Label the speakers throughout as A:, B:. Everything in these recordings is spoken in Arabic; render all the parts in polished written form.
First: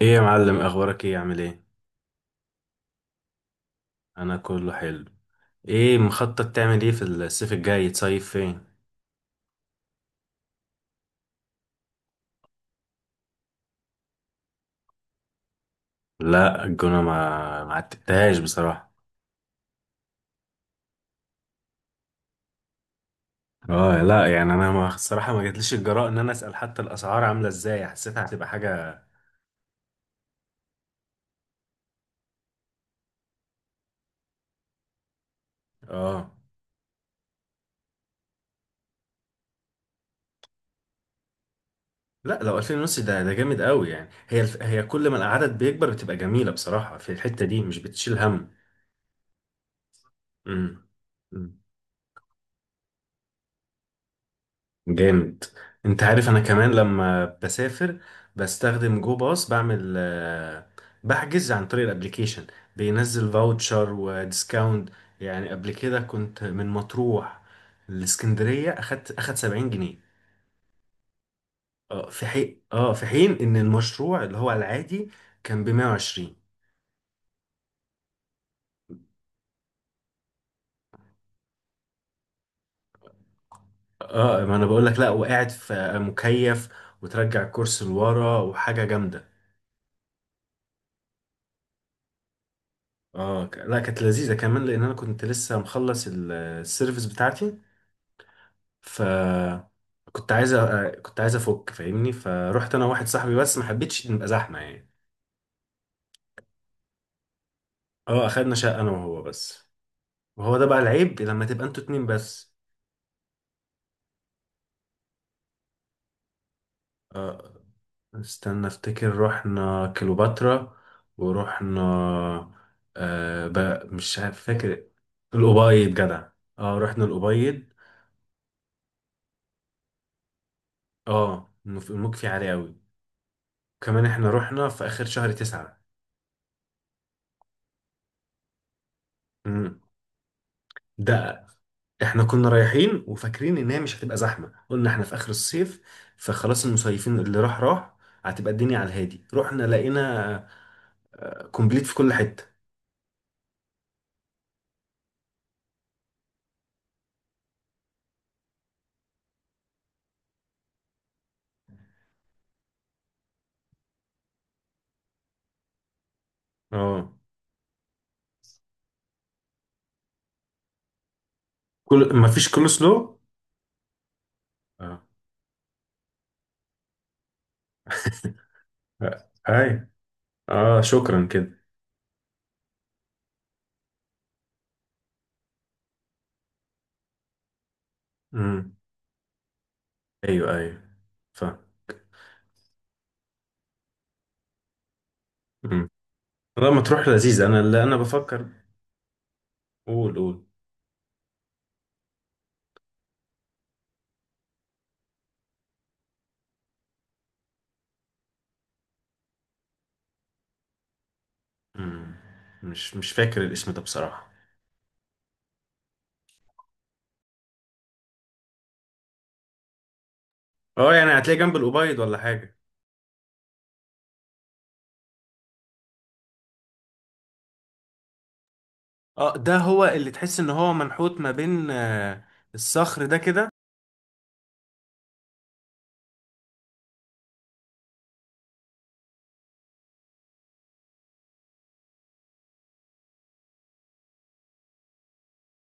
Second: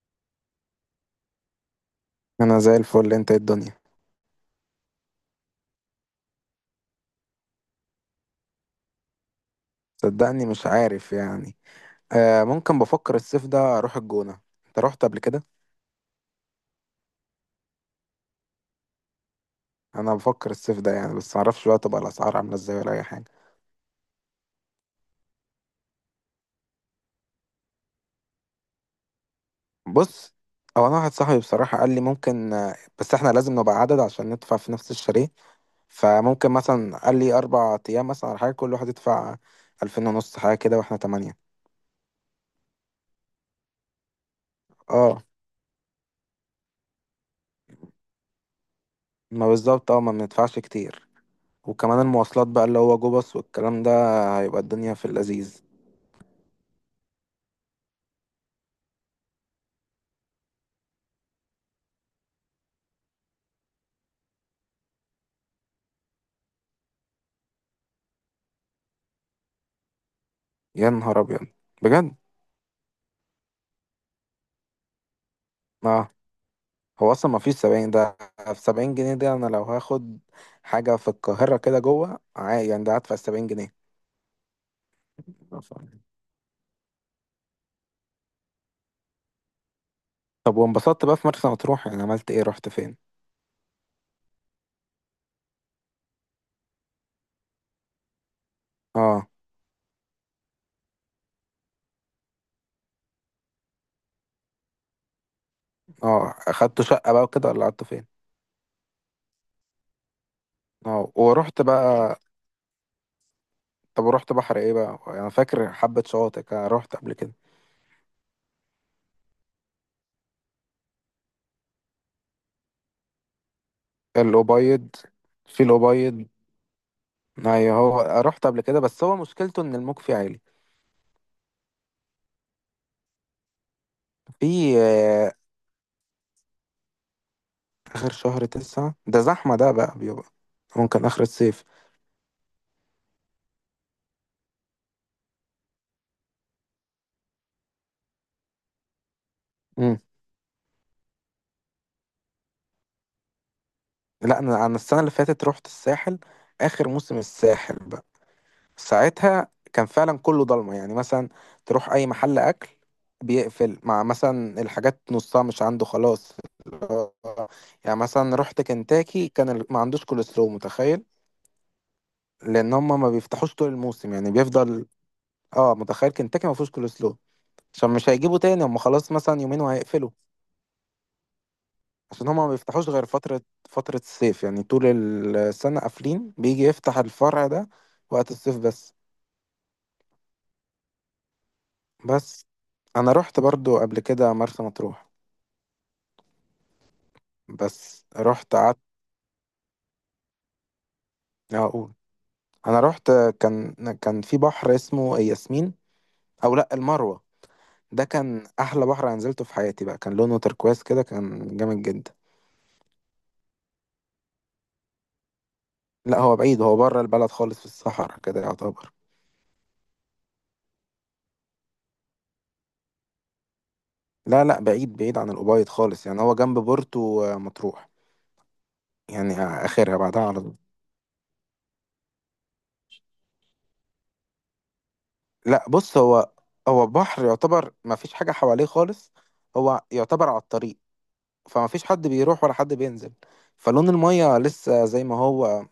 A: ايه يا معلم، اخبارك؟ ايه عامل ايه؟
B: انا زي الفل. انت إيه الدنيا؟
A: انا كله حلو. ايه مخطط تعمل ايه في الصيف الجاي؟ تصيف فين؟
B: صدقني مش عارف يعني. آه، ممكن بفكر الصيف ده اروح الجونة. انت رحت قبل كده؟
A: لا، الجونة ما عتبتهاش بصراحة.
B: انا بفكر الصيف ده يعني، بس معرفش بقى، تبقى الاسعار عاملة ازاي ولا اي حاجة.
A: اه لا يعني، انا ما الصراحة ما جاتليش الجراء ان انا اسأل حتى الاسعار عاملة ازاي، حسيتها هتبقى حاجة.
B: بص، هو انا واحد صاحبي بصراحة قال لي ممكن، بس احنا لازم نبقى عدد عشان ندفع في نفس الشاليه.
A: اه
B: فممكن مثلا قال لي 4 ايام مثلا، على حاجة كل واحد يدفع 2500 حاجة كده، واحنا 8.
A: لا، لو 2000 ونص ده جامد قوي يعني. هي كل ما
B: اه،
A: العدد بيكبر بتبقى جميلة بصراحة، في الحتة دي مش بتشيل هم.
B: ما بالظبط. اه، ما بندفعش
A: امم
B: كتير.
A: امم.
B: وكمان المواصلات بقى اللي هو جو باص والكلام ده، هيبقى الدنيا في
A: جامد.
B: اللذيذ.
A: انت عارف، انا كمان لما بسافر بستخدم جو باص، بعمل بحجز عن طريق الابليكيشن، بينزل فاوتشر وديسكاونت. يعني قبل كده كنت من مطروح لاسكندرية اخد 70 جنيه.
B: يا نهار ابيض!
A: اه
B: بجد؟
A: في حين اه في حين ان المشروع اللي هو العادي كان ب
B: اه،
A: 120.
B: هو اصلا ما فيش 70 ده. في 70 جنيه دي انا لو هاخد حاجه في القاهره كده جوه عادي، يعني ده هدفع 70 جنيه.
A: اه ما انا بقول لك، لا وقاعد في مكيف وترجع الكرسي لورا وحاجة جامدة.
B: طب وانبسطت بقى في مرسى مطروح؟ يعني عملت ايه؟ رحت فين؟
A: لا كانت لذيذة كمان، لأن أنا كنت لسه مخلص السيرفيس بتاعتي. ف
B: اه،
A: كنت عايز أفك فاهمني، فروحت أنا وواحد صاحبي بس، ما حبيتش نبقى زحمة يعني.
B: اه، اخدت شقه بقى وكده ولا قعدت فين؟
A: اه، أخدنا شقة أنا وهو بس، وهو ده بقى
B: اه،
A: العيب لما
B: ورحت
A: تبقى أنتوا اتنين
B: بقى.
A: بس.
B: طب ورحت بحر ايه بقى؟ انا فاكر حبه شواطئ كده رحت قبل كده.
A: اه استنى أفتكر، رحنا كليوباترا ورحنا، آه بقى مش عارف فاكر.
B: الابيض. في
A: الأبيض
B: الابيض.
A: جدع، اه رحنا الأبيض.
B: ايوه، هو رحت قبل كده، بس هو مشكلته ان الموج فيه عالي.
A: اه المك فيه عالي أوي. كمان احنا رحنا
B: في
A: في آخر شهر تسعة.
B: آخر شهر تسعة ده زحمة، ده
A: مم.
B: بقى بيبقى. ممكن آخر
A: ده
B: الصيف.
A: احنا كنا رايحين وفاكرين ان هي مش هتبقى زحمه، قلنا احنا في اخر الصيف فخلاص المصيفين اللي راح راح، هتبقى الدنيا على الهادي. رحنا
B: مم.
A: لقينا كومبليت في كل حته.
B: لا، أنا السنة اللي فاتت رحت الساحل. آخر موسم الساحل بقى. ساعتها كان فعلا كله ضلمة، يعني مثلا تروح أي محل أكل بيقفل، مع مثلا الحاجات نصها مش عنده خلاص.
A: اه
B: يعني مثلا رحت كنتاكي، كان ما عندوش كول سلو، متخيل!
A: كل ما فيش كل
B: لأن هم ما
A: سلو.
B: بيفتحوش طول الموسم، يعني بيفضل.
A: اه
B: اه، متخيل كنتاكي ما فيهوش كول سلو، عشان مش هيجيبوا تاني، هم خلاص
A: آه،
B: مثلا يومين
A: اي
B: وهيقفلوا.
A: اه شكرا كده.
B: عشان هما ما بيفتحوش غير فترة الصيف، يعني طول السنة قافلين، بيجي يفتح الفرع ده وقت الصيف
A: امم
B: بس.
A: ايوه ايوه. ف
B: بس أنا رحت برضو قبل كده مرسى مطروح.
A: امم لا ما تروح لذيذ، انا اللي انا
B: بس
A: بفكر.
B: رحت قعدت.
A: قول قول.
B: أقول، أنا رحت. كان كان في بحر اسمه ياسمين، أو لأ، المروة. ده كان أحلى بحر أنا نزلته في حياتي بقى، كان لونه تركواز كده، كان جامد جدا.
A: امم مش فاكر الاسم ده بصراحه.
B: لأ، هو بعيد، هو بره البلد خالص، في الصحراء كده يعتبر.
A: اه يعني هتلاقي جنب الأوبايد ولا حاجه؟
B: لا، لا، بعيد بعيد عن الأوبايد خالص، يعني هو جنب بورتو مطروح، يعني
A: اه ده هو
B: آخرها
A: اللي
B: بعدها على
A: تحس ان
B: طول.
A: هو منحوت ما بين الصخر ده كده.
B: لا، بص. هو بحر يعتبر ما فيش حاجة حواليه خالص، هو يعتبر على الطريق، فما فيش حد بيروح ولا حد بينزل، فلون المية لسه زي ما هو،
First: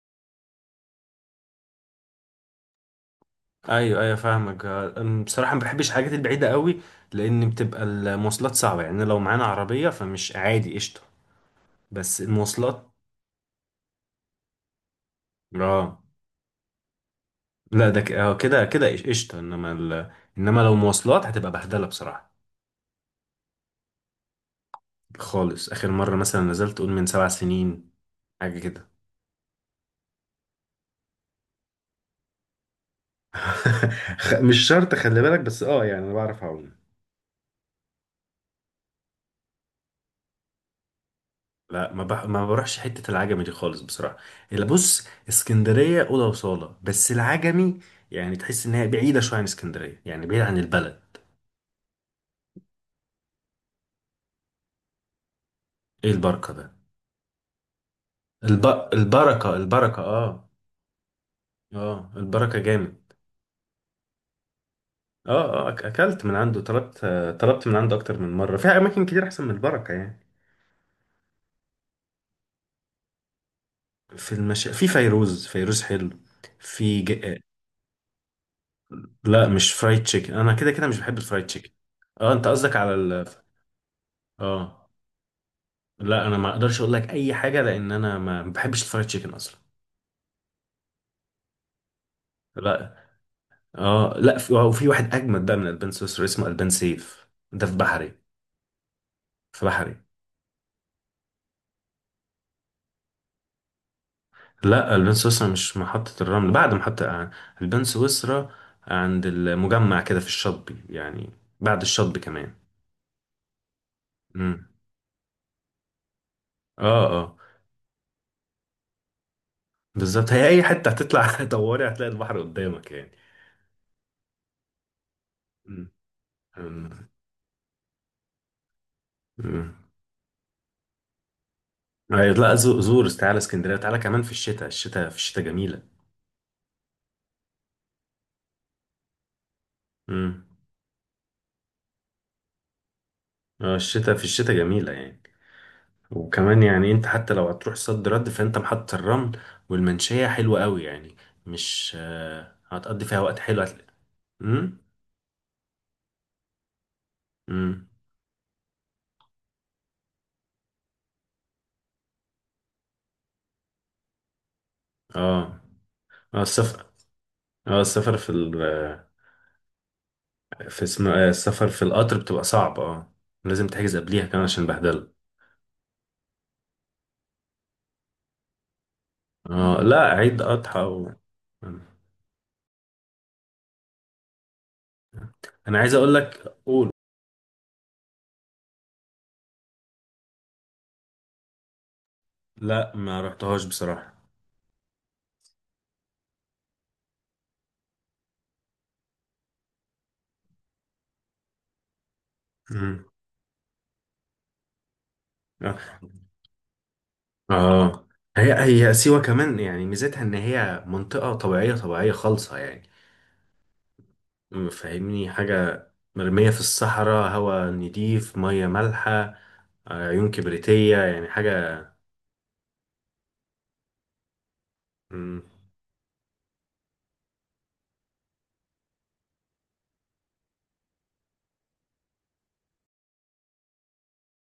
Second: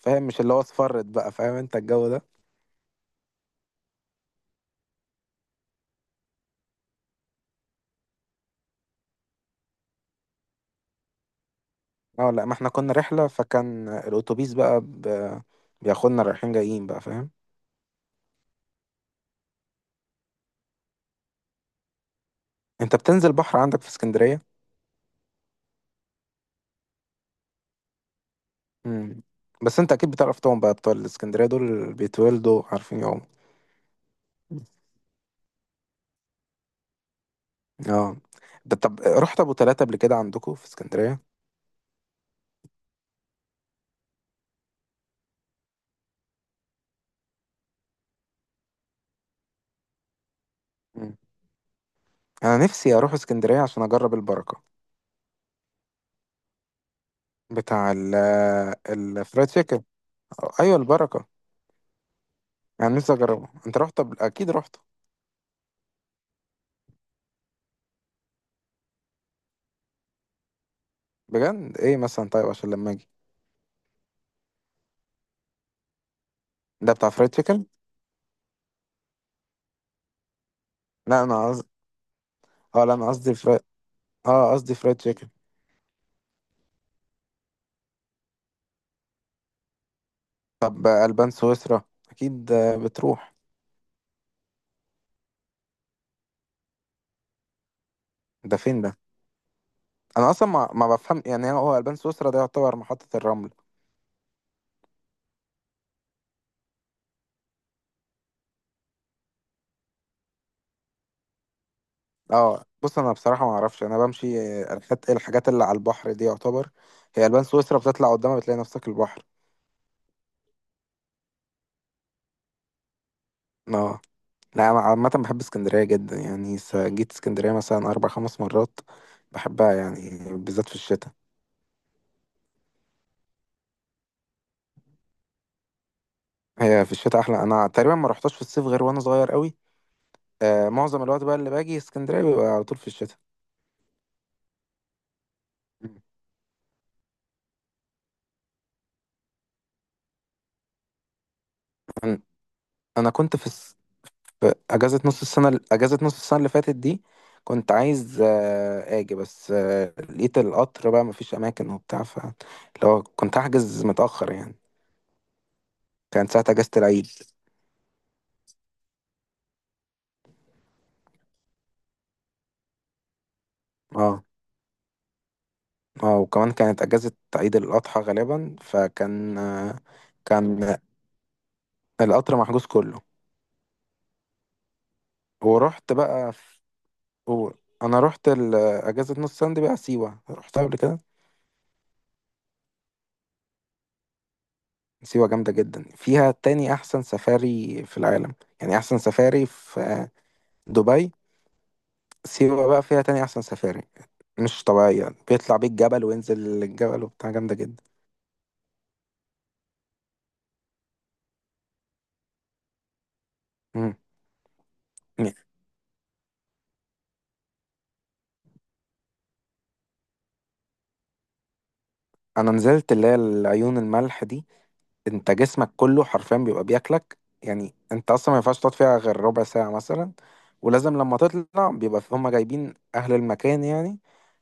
B: فاهم؟ مش اللي هو اصفرت بقى، فاهم انت الجو ده.
A: ايوه ايوه فاهمك. أنا بصراحه ما بحبش الحاجات البعيده قوي، لان بتبقى المواصلات صعبه يعني. لو معانا عربيه فمش عادي، قشطه. بس
B: اه لا، ما احنا
A: المواصلات.
B: كنا رحلة، فكان الاتوبيس بقى
A: اه
B: بياخدنا رايحين جايين بقى، فاهم؟
A: لا ده ك- آه، كده قشطه، انما لو مواصلات هتبقى بهدله بصراحه.
B: انت بتنزل بحر عندك في اسكندرية؟
A: خالص اخر مره مثلا نزلت قول من 7 سنين حاجه كده.
B: مم. بس انت اكيد بتعرف طبعا، بقى بتوع الاسكندرية دول بيتولدوا عارفين يعوموا.
A: مش شرط خلي بالك، بس اه يعني انا بعرف اعوم.
B: اه، ده طب رحت ابو تلاتة قبل كده عندكم في اسكندرية؟
A: لا ما بروحش حتة العجمي دي خالص بصراحة. اللي بص، اسكندرية أوضة وصالة، بس العجمي يعني تحس إن هي بعيدة شوية عن اسكندرية، يعني بعيدة عن البلد.
B: انا نفسي اروح اسكندريه عشان اجرب البركه.
A: إيه البركة ده؟
B: بتاع
A: الب...
B: الفرايد
A: البركة،
B: تشيكن.
A: البركة، آه.
B: ايوه، البركه.
A: آه البركة
B: يعني
A: جامد.
B: نفسي اجربه، انت رحت اكيد رحت.
A: آه آه أكلت من عنده، طلبت طلبت من عنده أكتر من مرة في أماكن كتير أحسن من البركة يعني.
B: بجد؟ ايه مثلا طيب، عشان لما اجي؟
A: في فيروز، فيروز حلو.
B: ده
A: في
B: بتاع
A: ج...
B: فرايد
A: آه،
B: تشيكن؟
A: لا مش فرايد تشيكن، أنا كده كده مش بحب
B: لا،
A: الفرايد
B: انا قصدي.
A: تشيكن. آه أنت قصدك
B: اه، لا،
A: على
B: انا
A: ال...
B: قصدي اه، قصدي
A: آه
B: فرايد تشيكن.
A: لا انا ما اقدرش اقول لك اي حاجه، لان انا ما بحبش الفرايد تشيكن اصلا.
B: طب البان سويسرا اكيد
A: لا
B: بتروح؟
A: اه لا، في وفي واحد اجمد بقى من البان سويسرا اسمه البان سيف، ده في بحري.
B: ده فين ده؟
A: في بحري.
B: انا اصلا ما بفهم، يعني هو البان سويسرا ده يعتبر محطه الرمل؟
A: لا البان سويسرا مش محطه الرمل، بعد محطه البان سويسرا، عند المجمع كده في الشاطبي يعني، بعد الشاطبي كمان.
B: اه، بص، انا بصراحه ما اعرفش، انا بمشي
A: امم
B: الحاجات اللي على البحر دي يعتبر.
A: اه
B: هي
A: اه.
B: البان سويسرا بتطلع قدامها بتلاقي نفسك البحر.
A: بالظبط، هي اي حته هتطلع دوري هتلاقي البحر قدامك يعني.
B: اه، لا، أنا عامة بحب اسكندرية
A: مم.
B: جدا، يعني
A: مم.
B: جيت اسكندرية مثلا أربع خمس مرات. بحبها
A: مم.
B: يعني بالذات في الشتاء.
A: أيوة، لا زور تعالى اسكندريه، تعالى كمان في الشتاء، الشتاء، في الشتاء جميله.
B: هي في الشتاء أحلى، أنا تقريبا ما رحتش في الصيف غير وأنا صغير قوي.
A: مم.
B: معظم الوقت بقى اللي باجي اسكندرية بيبقى على طول في الشتاء.
A: الشتاء، في الشتاء جميلة يعني. وكمان يعني انت حتى لو هتروح صد رد فانت محطة الرمل والمنشية حلوة قوي يعني. مش
B: أنا
A: هتقضي
B: أنا
A: فيها
B: كنت
A: وقت حلو هتلاقي.
B: في
A: امم
B: أجازة نص السنة اللي فاتت دي. كنت
A: امم
B: عايز آجي، بس لقيت القطر بقى مفيش أماكن وبتاع، فاللي هو كنت هحجز متأخر يعني.
A: اه
B: كانت
A: اه.
B: ساعة أجازة
A: السفر،
B: العيد.
A: اه السفر في ال في اسمه السفر في القطر بتبقى صعب. اه لازم تحجز
B: اه،
A: قبليها كمان عشان بهدله.
B: اه، وكمان كانت اجازة عيد الاضحى غالبا، فكان آه،
A: اه لا عيد
B: كان
A: اضحى و...
B: القطر محجوز كله.
A: انا
B: ورحت
A: عايز اقول
B: بقى
A: لك. قول.
B: و... انا رحت اجازة نص سنة دي بقى، سيوة رحتها قبل كده؟
A: لا ما رحتهاش بصراحة.
B: سيوة جامدة جدا، فيها تاني احسن سفاري في العالم، يعني احسن سفاري في دبي. سيوة بقى فيها
A: امم
B: تاني احسن سفاري. مش طبيعية، بيطلع بيك جبل وينزل الجبل وبتاع، جامدة جدا.
A: اه هي هي سيوة كمان يعني ميزتها ان هي منطقة طبيعية طبيعية خالصة يعني.
B: مم.
A: فاهمني
B: يعني
A: حاجة؟ مرمية في الصحراء، هواء نضيف، مية مالحة، عيون كبريتية يعني حاجة.
B: انا نزلت اللي هي العيون الملح دي، انت
A: م،
B: جسمك كله حرفيا بيبقى بياكلك. يعني انت اصلا ما ينفعش تقعد فيها غير ربع ساعة مثلا، ولازم لما تطلع بيبقى هما جايبين اهل المكان يعني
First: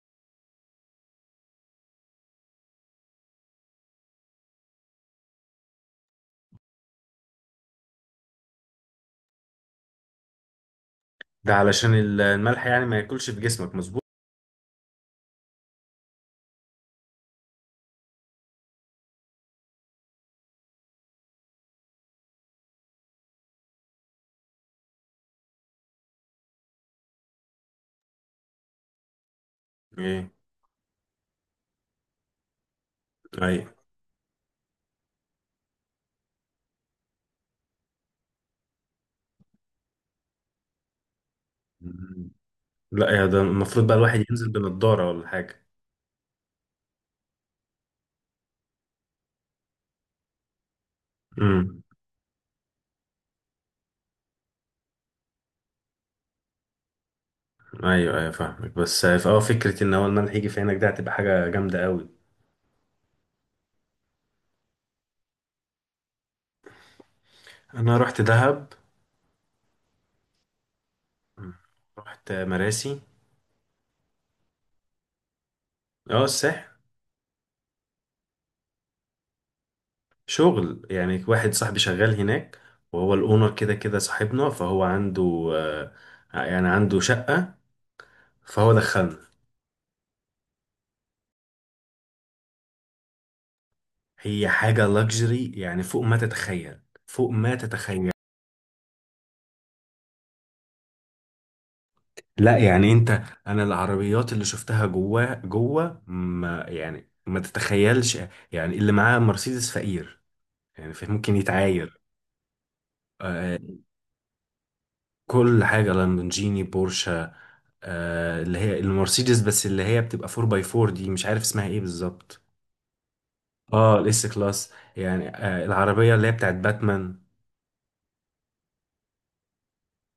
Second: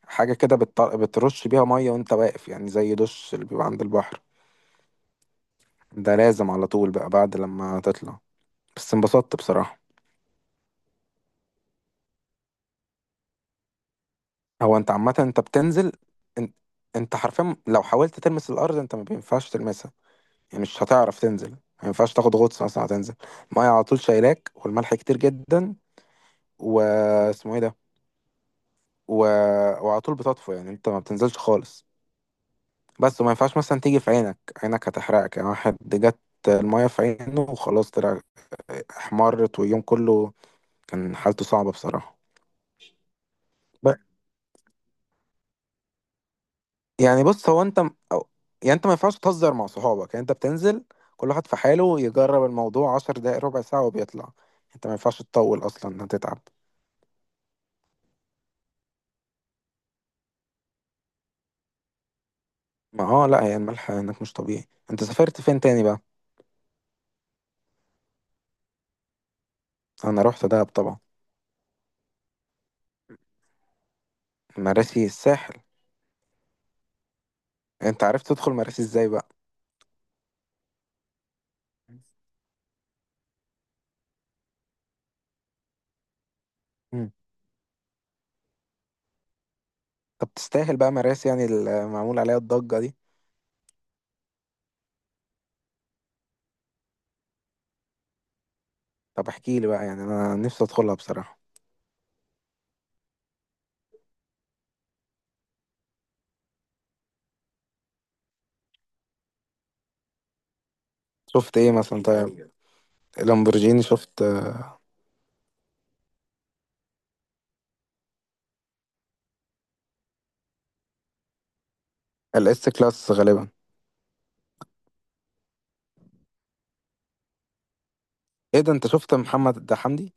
B: حاجة كده، بترش بيها مية وانت واقف، يعني زي دش اللي بيبقى عند البحر، ده لازم على طول بقى بعد لما تطلع. بس انبسطت بصراحة.
A: ده علشان الملح يعني ما ياكلش في جسمك، مظبوط.
B: هو انت عامة انت بتنزل، انت, انت حرفيا لو حاولت تلمس الارض انت ما بينفعش تلمسها. يعني مش هتعرف تنزل، ما ينفعش تاخد غطس مثلا، هتنزل المية على طول شايلاك والملح كتير جدا. واسمه ايه ده. و... وعلى طول
A: ايه.
B: بتطفو، يعني انت ما بتنزلش خالص. بس، وما ينفعش
A: ايوه.
B: مثلا تيجي في عينك، عينك هتحرقك، يعني واحد جت المية في عينه وخلاص طلع احمرت، واليوم كله كان حالته صعبة بصراحة.
A: م- لا يا ده المفروض
B: ب...
A: بقى الواحد ينزل بنضارة ولا حاجة.
B: يعني بص، هو انت يعني انت ما ينفعش تهزر مع صحابك، يعني انت بتنزل كل واحد في
A: امم
B: حاله يجرب الموضوع 10 دقايق ربع ساعة وبيطلع. انت ما ينفعش تطول اصلا هتتعب.
A: ايوه ايوه فاهمك. بس اه فكرة ان هو الملح يجي في عينك ده هتبقى حاجة جامدة قوي.
B: ما، لا، هي الملح هناك مش طبيعي. انت سافرت فين تاني بقى؟
A: انا رحت دهب.
B: انا رحت دهب طبعا.
A: مم. رحت مراسي.
B: مراسي الساحل.
A: اه الساحل.
B: انت عرفت تدخل مراسي ازاي بقى؟
A: شغل يعني، واحد صاحبي شغال هناك، وهو الاونر كده كده صاحبنا، فهو عنده يعني عنده
B: مم.
A: شقة فهو دخلنا.
B: طب تستاهل بقى مراس، يعني المعمول عليها الضجة دي؟
A: هي حاجة لاكجري يعني فوق ما تتخيل، فوق ما تتخيل.
B: طب احكي لي بقى، يعني انا نفسي ادخلها بصراحة.
A: لا يعني انت، انا العربيات اللي شفتها جوه جوه ما يعني ما تتخيلش، يعني اللي معاه مرسيدس فقير يعني، فممكن
B: شفت ايه
A: يتعاير.
B: مثلا طيب؟
A: آه،
B: لامبورجيني شفت؟
A: كل حاجة لامبورجيني، بورشة، آه اللي هي المرسيدس، بس اللي هي بتبقى 4 باي 4 دي مش عارف اسمها ايه بالظبط.
B: الاس كلاس غالبا.
A: اه الاس كلاس يعني، آه العربيه اللي هي بتاعت باتمان.
B: ايه ده؟ انت شفت محمد ده حمدي؟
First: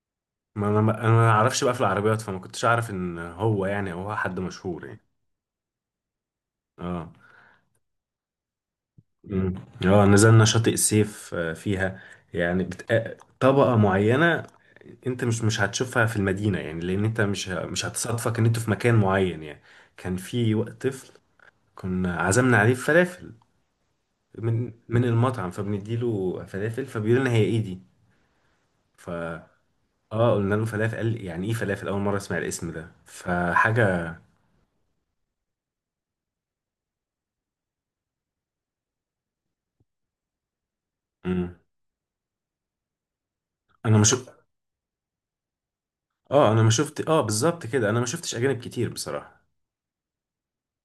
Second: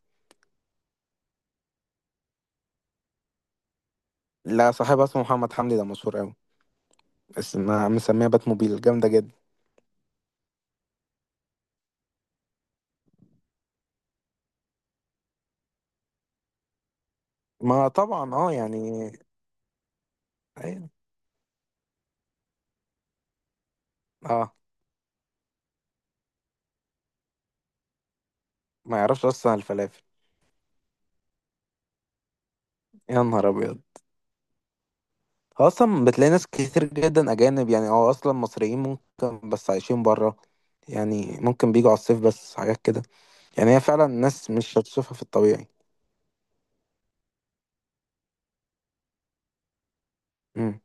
A: ما انا ما اعرفش بقى في العربيات، فما كنتش اعرف ان هو يعني او هو حد
B: لا،
A: مشهور يعني.
B: صاحبها اسمه محمد حمدي، ده مشهور قوي.
A: اه.
B: اسمها مسميها بات موبيل، جامدة جدا.
A: مم. اه نزلنا شاطئ السيف فيها. يعني بت... آه، طبقه معينه، انت مش هتشوفها في المدينه يعني، لان انت مش مش
B: ما طبعا،
A: هتصادفك ان
B: اه،
A: انتوا في مكان
B: يعني.
A: معين يعني. كان في وقت
B: أيوة.
A: طفل كنا عزمنا عليه فلافل
B: اه،
A: من المطعم فبنديله فلافل فبيقول لنا هي ايه دي.
B: ما
A: ف
B: يعرفش اصلا الفلافل.
A: اه قلنا له فلافل، قال يعني ايه فلافل، اول مره اسمع الاسم ده
B: يا نهار ابيض!
A: فحاجه.
B: هو اصلا بتلاقي ناس كتير جدا اجانب، يعني اصلا مصريين ممكن بس عايشين بره، يعني
A: مم.
B: ممكن بيجوا على الصيف بس، حاجات كده. يعني هي
A: انا ما
B: فعلا
A: شفت
B: الناس مش هتشوفها في الطبيعي.
A: اه انا ما شفت اه بالظبط كده، انا ما شفتش اجانب كتير بصراحه.
B: امم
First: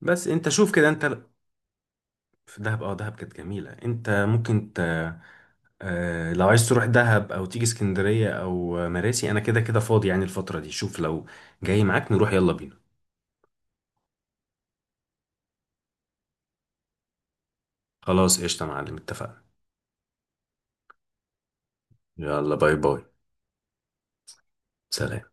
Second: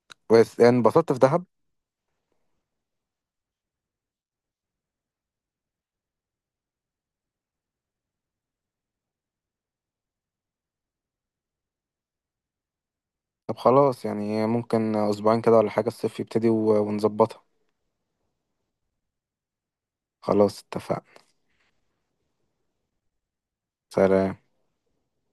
A: بس انت
B: بس
A: شوف
B: يعني
A: كده انت.
B: انبسطت في دهب.
A: في دهب، اه دهب كانت جميله. انت ممكن آه لو عايز تروح دهب او تيجي اسكندريه او مراسي، انا كده كده فاضي يعني الفتره دي. شوف لو جاي معاك نروح، يلا بينا.
B: طب خلاص، يعني ممكن اسبوعين كده ولا حاجة، الصيف يبتدي ونظبطها.
A: خلاص قشطه يا معلم، اتفقنا.
B: خلاص، اتفقنا.
A: يلا باي باي.
B: سلام.
A: سلام.